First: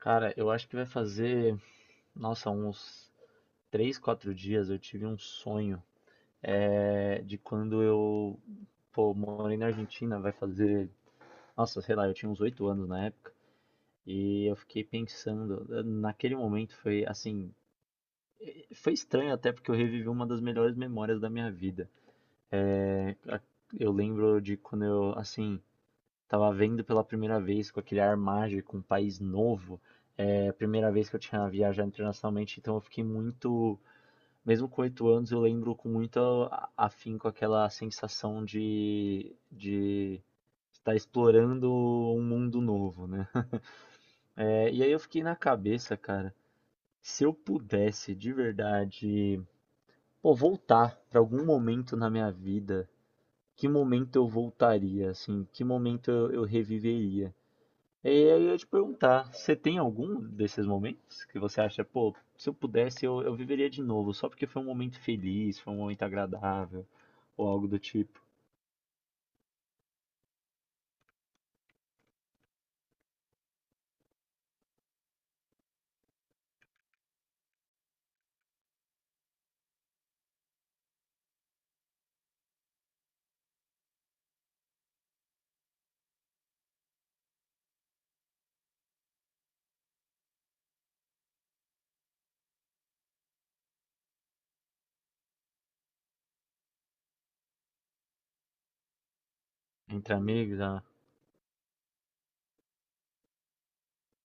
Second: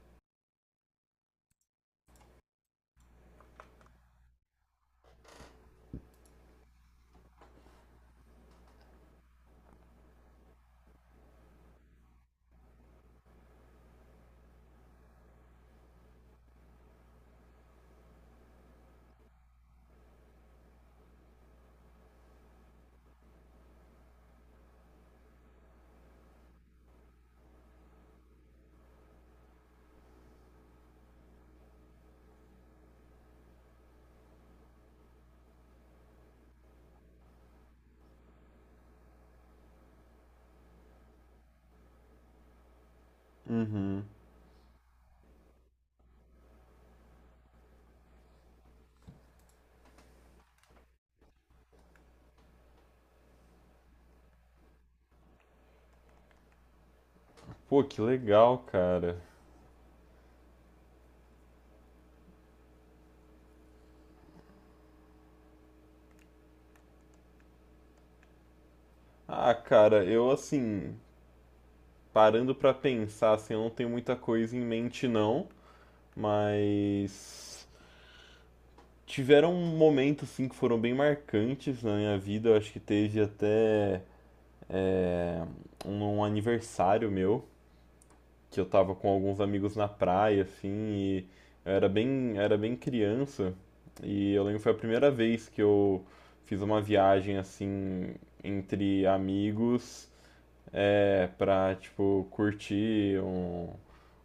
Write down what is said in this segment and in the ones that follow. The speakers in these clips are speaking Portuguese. Cara, eu acho que vai fazer, nossa, uns 3, 4 dias eu tive um sonho de quando eu, pô, morei na Argentina, vai fazer, nossa, sei lá, eu tinha uns 8 anos na época, e eu fiquei pensando, naquele momento foi assim, foi estranho até porque eu revivi uma das melhores memórias da minha vida. É, a- eu lembro de quando eu, assim, tava vendo pela primeira vez com aquele ar mágico, um país novo. É a primeira vez que eu tinha viajado internacionalmente, então eu fiquei muito. Mesmo com 8 anos, eu lembro com muito afinco aquela sensação de estar explorando um mundo novo, né? Uhum. E aí eu fiquei na cabeça, cara, se eu pudesse de verdade, pô, voltar pra algum momento na minha vida, que momento eu voltaria, assim, que momento eu reviveria? Pô, que E aí eu ia legal, te cara. perguntar, você tem algum desses momentos que você acha, pô, se eu pudesse eu viveria de novo, só porque foi um momento feliz, foi um momento agradável, ou algo do tipo? Ah, cara, eu assim, parando pra pensar, assim, eu não tenho muita coisa em mente não, mas tiveram momentos assim que foram bem marcantes na minha vida. Eu acho que teve até é, um aniversário meu, que eu tava com alguns amigos na praia, assim, e eu era bem criança, e eu lembro que foi a primeira vez que eu fiz uma viagem assim entre amigos. Entre amigos, ah, É, pra, tipo, curtir um,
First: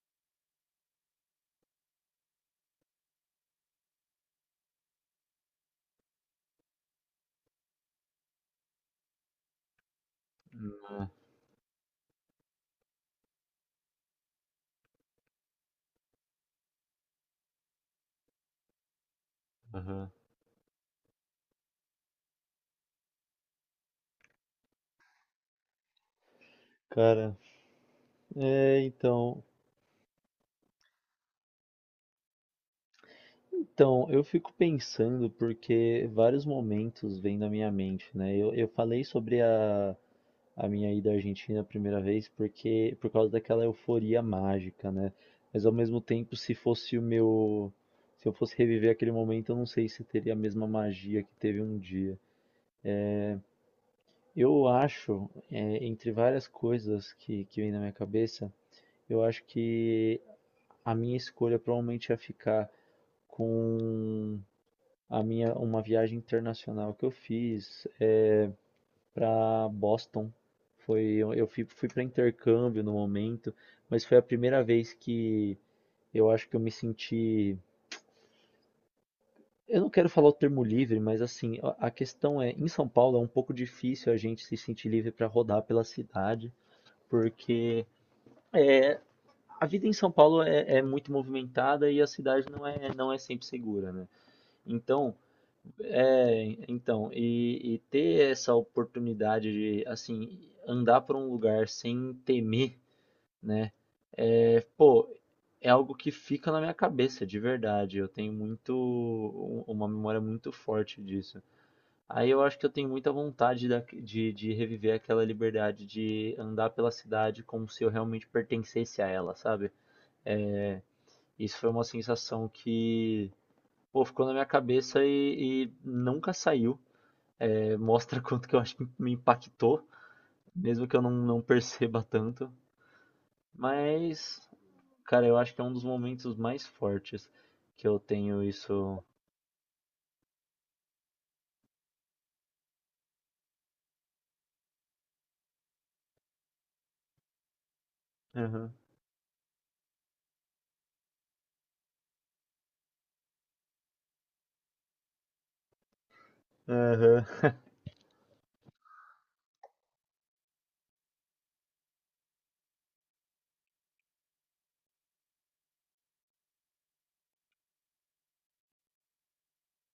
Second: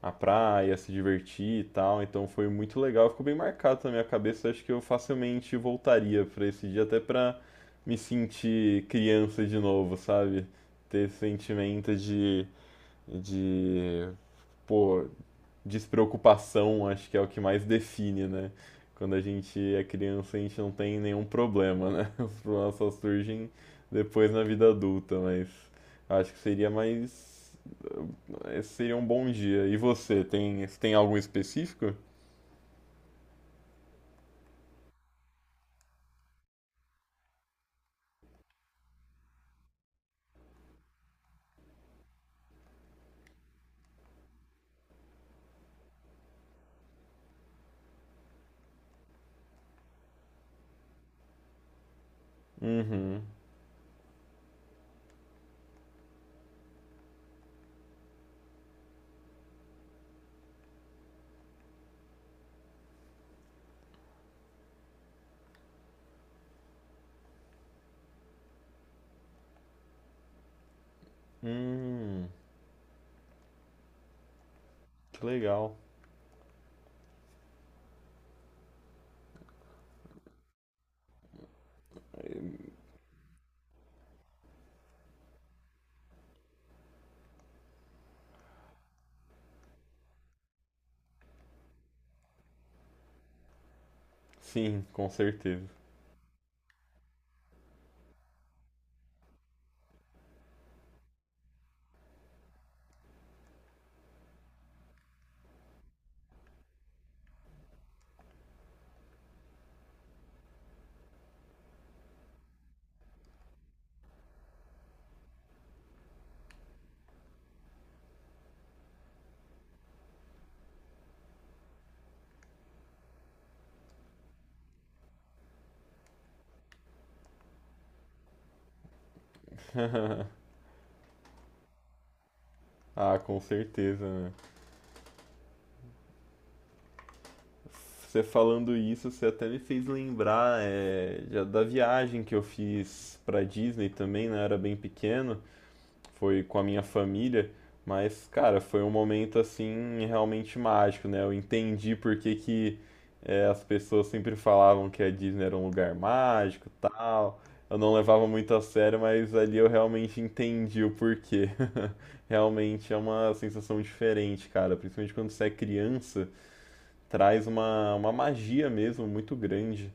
a praia, se divertir e tal. Então foi muito legal, ficou bem marcado na minha cabeça. Acho que eu facilmente voltaria pra esse dia, até pra me sentir criança de novo, sabe? Ter é, esse sentimento de, pô, despreocupação, acho que é o que mais define, né? Quando a gente é aham. criança, a gente não tem nenhum problema, né? Os problemas só surgem depois na vida adulta, mas acho que seria Cara, mais. Esse é, seria um bom então, dia. E você, tem, tem algum específico? então, eu fico pensando porque vários momentos vêm na minha mente, né? Eu falei sobre a minha ida à Argentina a primeira vez porque por causa daquela euforia mágica, né? Mas ao mesmo tempo, se eu fosse reviver aquele momento, eu não sei se teria a mesma magia que teve um dia. Uhum. Eu acho, entre várias coisas que vem na minha cabeça, eu acho que a minha escolha provavelmente ia ficar com a minha uma viagem internacional que eu fiz, para Boston. Foi, eu fui, fui para Hum, intercâmbio no momento, mas foi a primeira vez que que legal. eu acho que eu me senti. Eu não quero falar o termo livre, mas assim, a questão é, em São Paulo é um pouco difícil a gente se sentir livre para rodar pela cidade, porque a vida em São Paulo é muito movimentada e a cidade não é sempre segura, né? Sim, com Então, certeza. E ter essa oportunidade de, assim, andar por um lugar sem temer. Né. Pô, é algo que fica na minha cabeça, de verdade. Eu tenho muito u uma memória muito forte disso. Aí eu acho que eu tenho muita vontade da de reviver aquela liberdade de andar pela cidade como se eu realmente pertencesse a ela, sabe. Isso foi uma sensação que, pô, ficou na minha cabeça e nunca saiu. Mostra quanto que eu acho que me impactou, mesmo que eu não perceba tanto. Ah, com certeza, né? Mas cara, eu acho que é um dos momentos mais fortes que eu Você tenho falando isso. isso, você até me fez lembrar já da viagem que eu fiz pra Disney também, né? Eu era bem pequeno, foi com a minha família, mas, cara, Aham, foi um momento assim realmente mágico, né? Eu entendi por que que as pessoas sempre falavam que a Disney era um lugar mágico, aham. tal. Eu não levava muito a sério, mas ali eu realmente entendi o porquê. Realmente é uma sensação diferente, cara, principalmente quando você é criança traz uma magia mesmo muito grande.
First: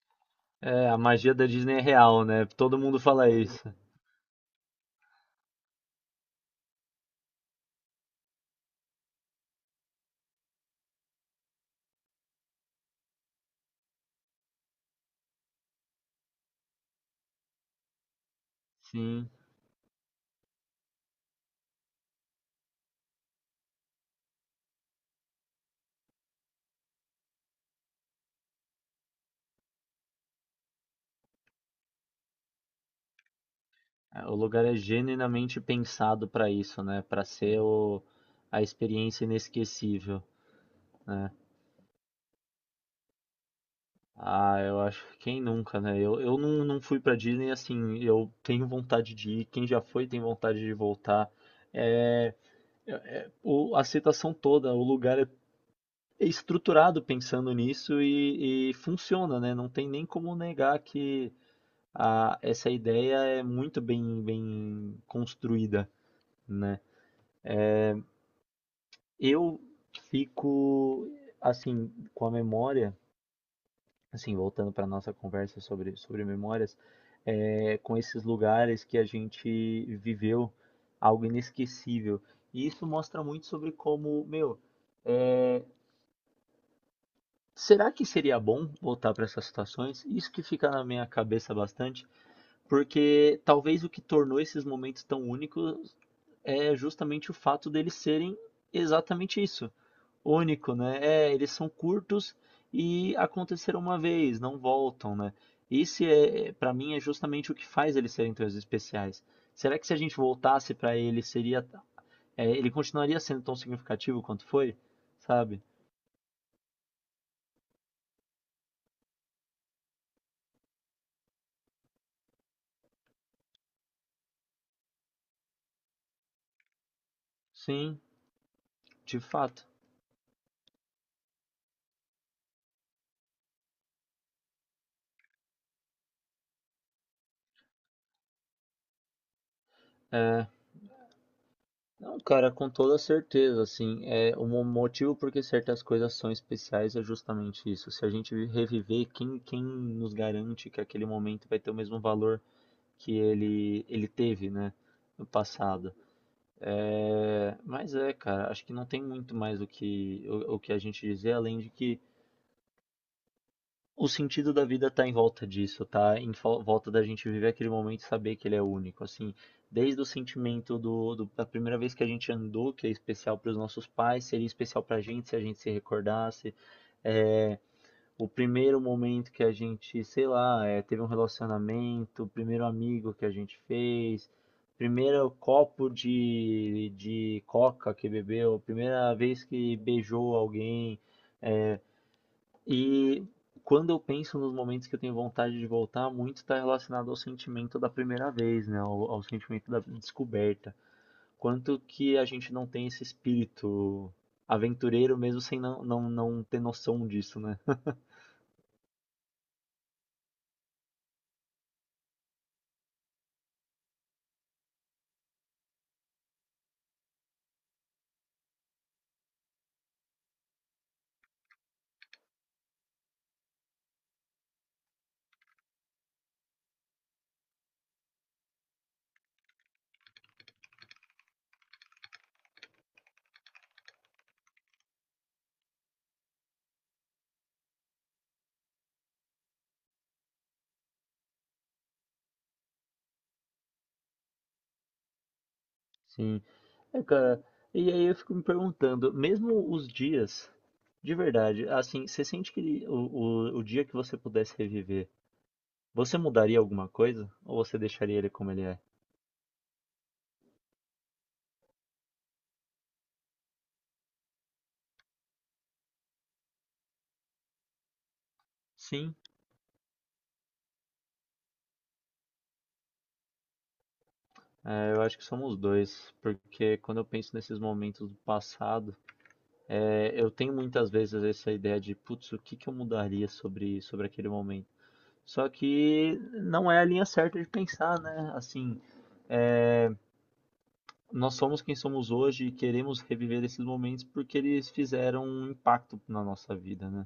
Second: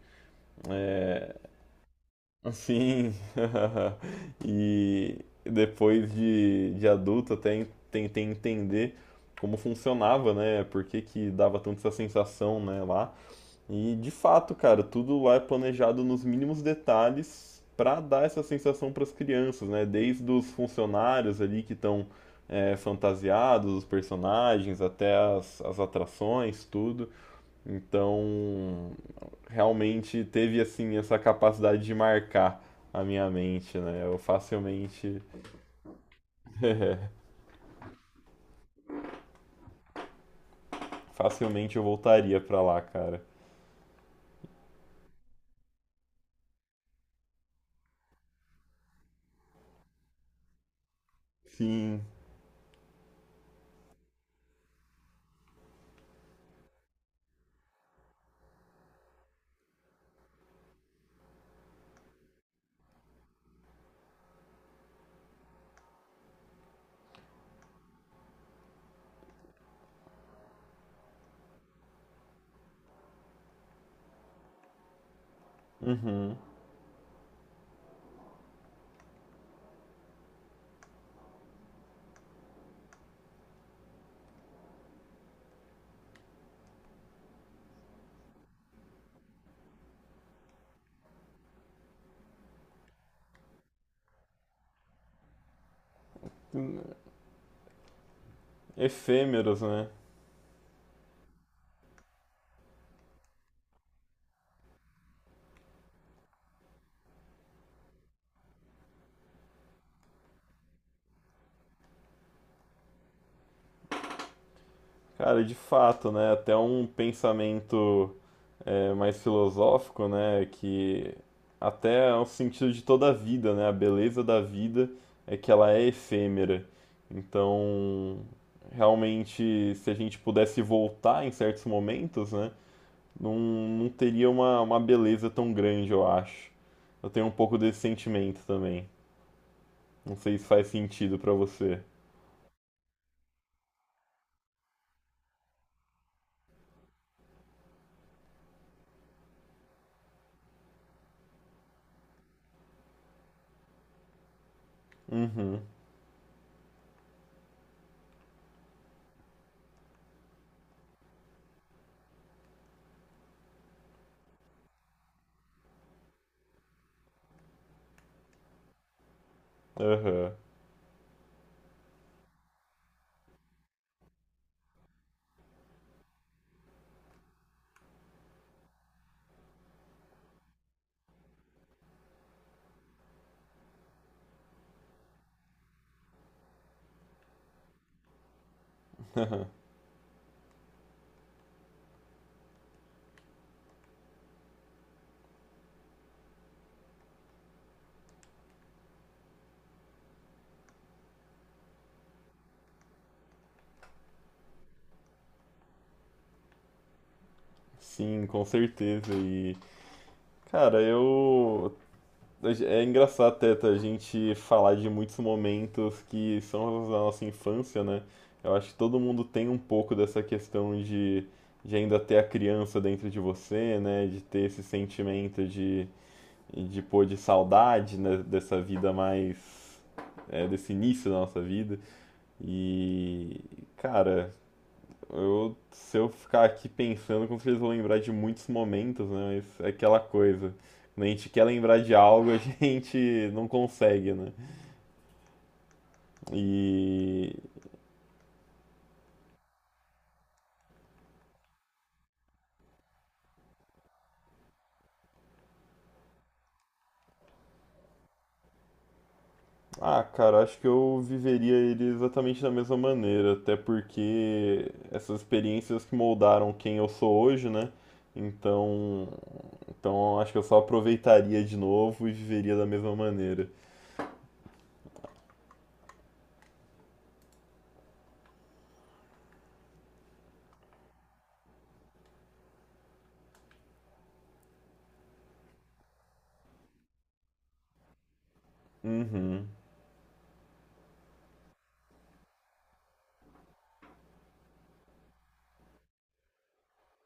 É, a É, magia da Disney é real, né? Todo mundo assim, fala isso. e depois de adulto até tentei entender como funcionava, né? Por que, que dava tanto essa sensação, né, lá. E de fato, cara, tudo lá é planejado nos mínimos detalhes para dar essa sensação para as Sim, crianças, né? Desde os funcionários ali que estão fantasiados, os personagens, até as, as atrações, tudo. Então, realmente teve assim essa capacidade de marcar a minha mente, né? Eu é, o lugar é facilmente, genuinamente pensado pra isso, né? A experiência inesquecível, né? facilmente eu voltaria pra lá, cara. Ah, eu acho que quem nunca, né? Eu não, Não fui pra Disney assim, eu tenho vontade de ir, quem já foi tem vontade de voltar. Sim. É, é- a citação toda, o lugar é estruturado pensando nisso e funciona, né? Não tem nem como negar que essa ideia é muito bem construída, né? Eu fico assim com a memória, assim voltando para nossa conversa sobre Uhum. memórias, é, com esses lugares que a gente viveu algo inesquecível. E isso mostra muito sobre como, meu, será que seria bom voltar para essas situações? Isso que fica na minha cabeça bastante. Porque talvez o que tornou esses momentos tão únicos é justamente o fato deles serem exatamente Efêmeros, isso, né? único, né? É, eles são curtos e aconteceram uma vez, não voltam, né? Para mim, é justamente o que faz eles serem tão especiais. Será que se a gente voltasse para ele, ele continuaria sendo tão significativo quanto foi? Cara, de Sabe? fato, né? Até um pensamento mais filosófico, né? Que até é o sentido de toda a vida, né? A beleza da vida é que ela é efêmera. Sim, Então, de fato. realmente, se a gente pudesse voltar em certos momentos, né? Não, não teria uma beleza tão grande, eu acho. Eu tenho um pouco desse sentimento também. Não sei se É, faz sentido pra você. Não, cara, com toda certeza, assim, é o motivo porque certas coisas são especiais é justamente isso. Se a gente reviver, quem nos garante que aquele momento vai ter o mesmo valor que ele teve, né, no Uhum, passado? É, mas é, cara, acho que não tem muito mais o que, o que a gente dizer, além de que o sentido da vida tá em volta disso, tá em fol volta da gente viver aquele momento e saber que ele é único, assim. Desde o aham. sentimento do do da primeira vez que a gente andou, que é especial para os nossos pais, seria especial pra gente se a gente se recordasse. Eh, o primeiro momento que a gente, sei lá, teve um relacionamento, o primeiro amigo que a gente fez, primeiro copo de coca que bebeu, primeira vez que beijou alguém. E quando eu penso nos momentos que eu tenho vontade de voltar, muito está relacionado ao sentimento da primeira vez, né? Ao sentimento da descoberta. Quanto que a gente não tem esse espírito aventureiro mesmo sem não ter noção disso, né? Sim, com certeza. E, cara, eu é engraçado até tá, a gente falar de muitos momentos que são relacionados à nossa infância, né? Eu acho que todo mundo tem um pouco dessa questão de ainda ter a criança dentro de você, né? De ter esse sentimento de pô, de saudade, né? Dessa vida mais. É, desse início da nossa vida. E, cara, eu, se eu ficar aqui pensando, com certeza eu vou lembrar de muitos momentos, né? Mas é aquela coisa. Quando a gente quer lembrar de algo, a gente não consegue, né? Sim. É, E. cara, e aí eu fico me perguntando, mesmo os dias, de verdade, assim, você sente que o dia que você pudesse reviver, você mudaria alguma coisa? Ou você deixaria ele como ele é? Ah, cara, acho que eu viveria ele exatamente da mesma maneira, até porque essas experiências que moldaram quem eu sou hoje, né? Então. Sim, Então acho que eu só aproveitaria de novo e viveria da mesma maneira. é, eu acho que somos dois, porque quando eu penso nesses momentos do passado, é, eu tenho muitas vezes essa ideia de, putz, o que que eu mudaria sobre aquele momento? Só que não é a linha certa de pensar, né? Assim, Uhum. nós somos quem somos hoje e queremos reviver esses momentos porque eles fizeram um impacto na nossa vida, né?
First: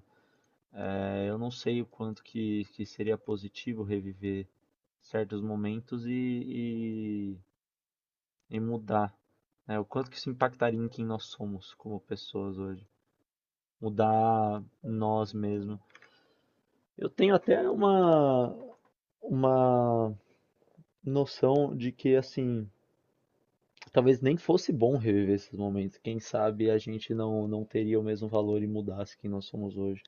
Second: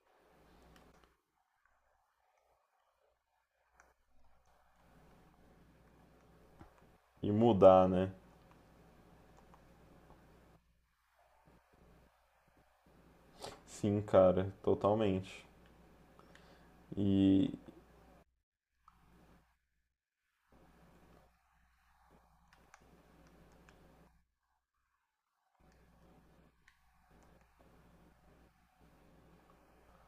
É, eu não sei o quanto que seria positivo reviver certos momentos E mudar, né? e mudar, né? O quanto que isso impactaria em quem nós somos como pessoas hoje? Sim, cara, Mudar nós totalmente. mesmos. Eu tenho E, até uma noção de que assim, talvez nem fosse bom reviver esses momentos. Quem sabe a gente não teria o mesmo valor e mudasse quem nós somos hoje.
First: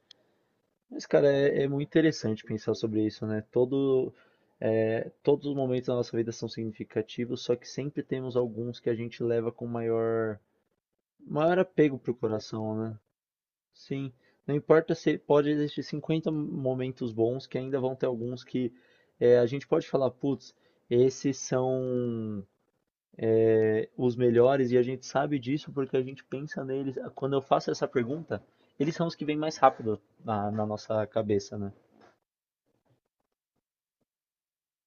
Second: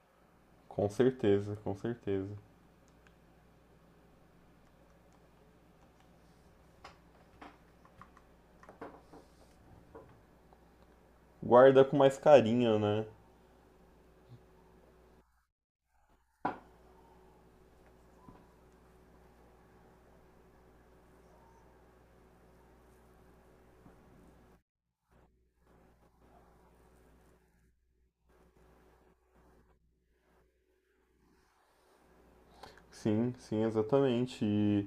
com Mas, cara, certeza, é com muito certeza. interessante pensar sobre isso, né? Todos os momentos da nossa vida são significativos, só que sempre temos alguns que a gente leva com maior Guarda com apego pro mais coração, carinho, né? né? Sim, não importa se pode existir 50 momentos bons, que ainda vão ter alguns que a gente pode falar, putz, esses são os melhores e a gente sabe disso porque a gente pensa neles. Quando eu faço essa pergunta, eles são os que vêm mais rápido na, na nossa cabeça, né? Sim, sim, exatamente. E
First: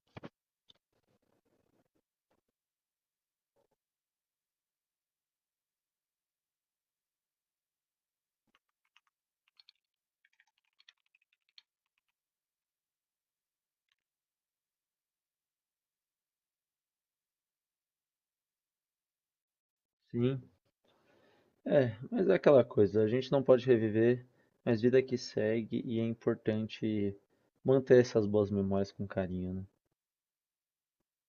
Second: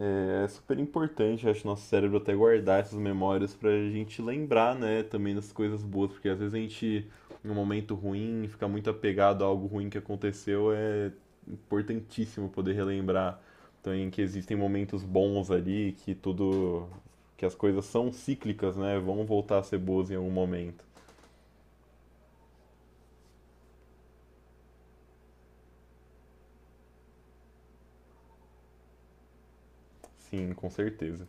é super importante, acho, nosso cérebro até guardar essas memórias pra gente lembrar, né, também das coisas boas, porque às vezes a gente, em um momento ruim, fica muito apegado a algo ruim que aconteceu, é importantíssimo poder relembrar também que existem momentos bons ali, que tudo, que as coisas são cíclicas, né, vão voltar a ser boas em algum Sim. momento. É, mas é aquela coisa, a gente não pode reviver, mas vida que segue e é importante manter essas boas memórias com carinho, né? Sim, com certeza.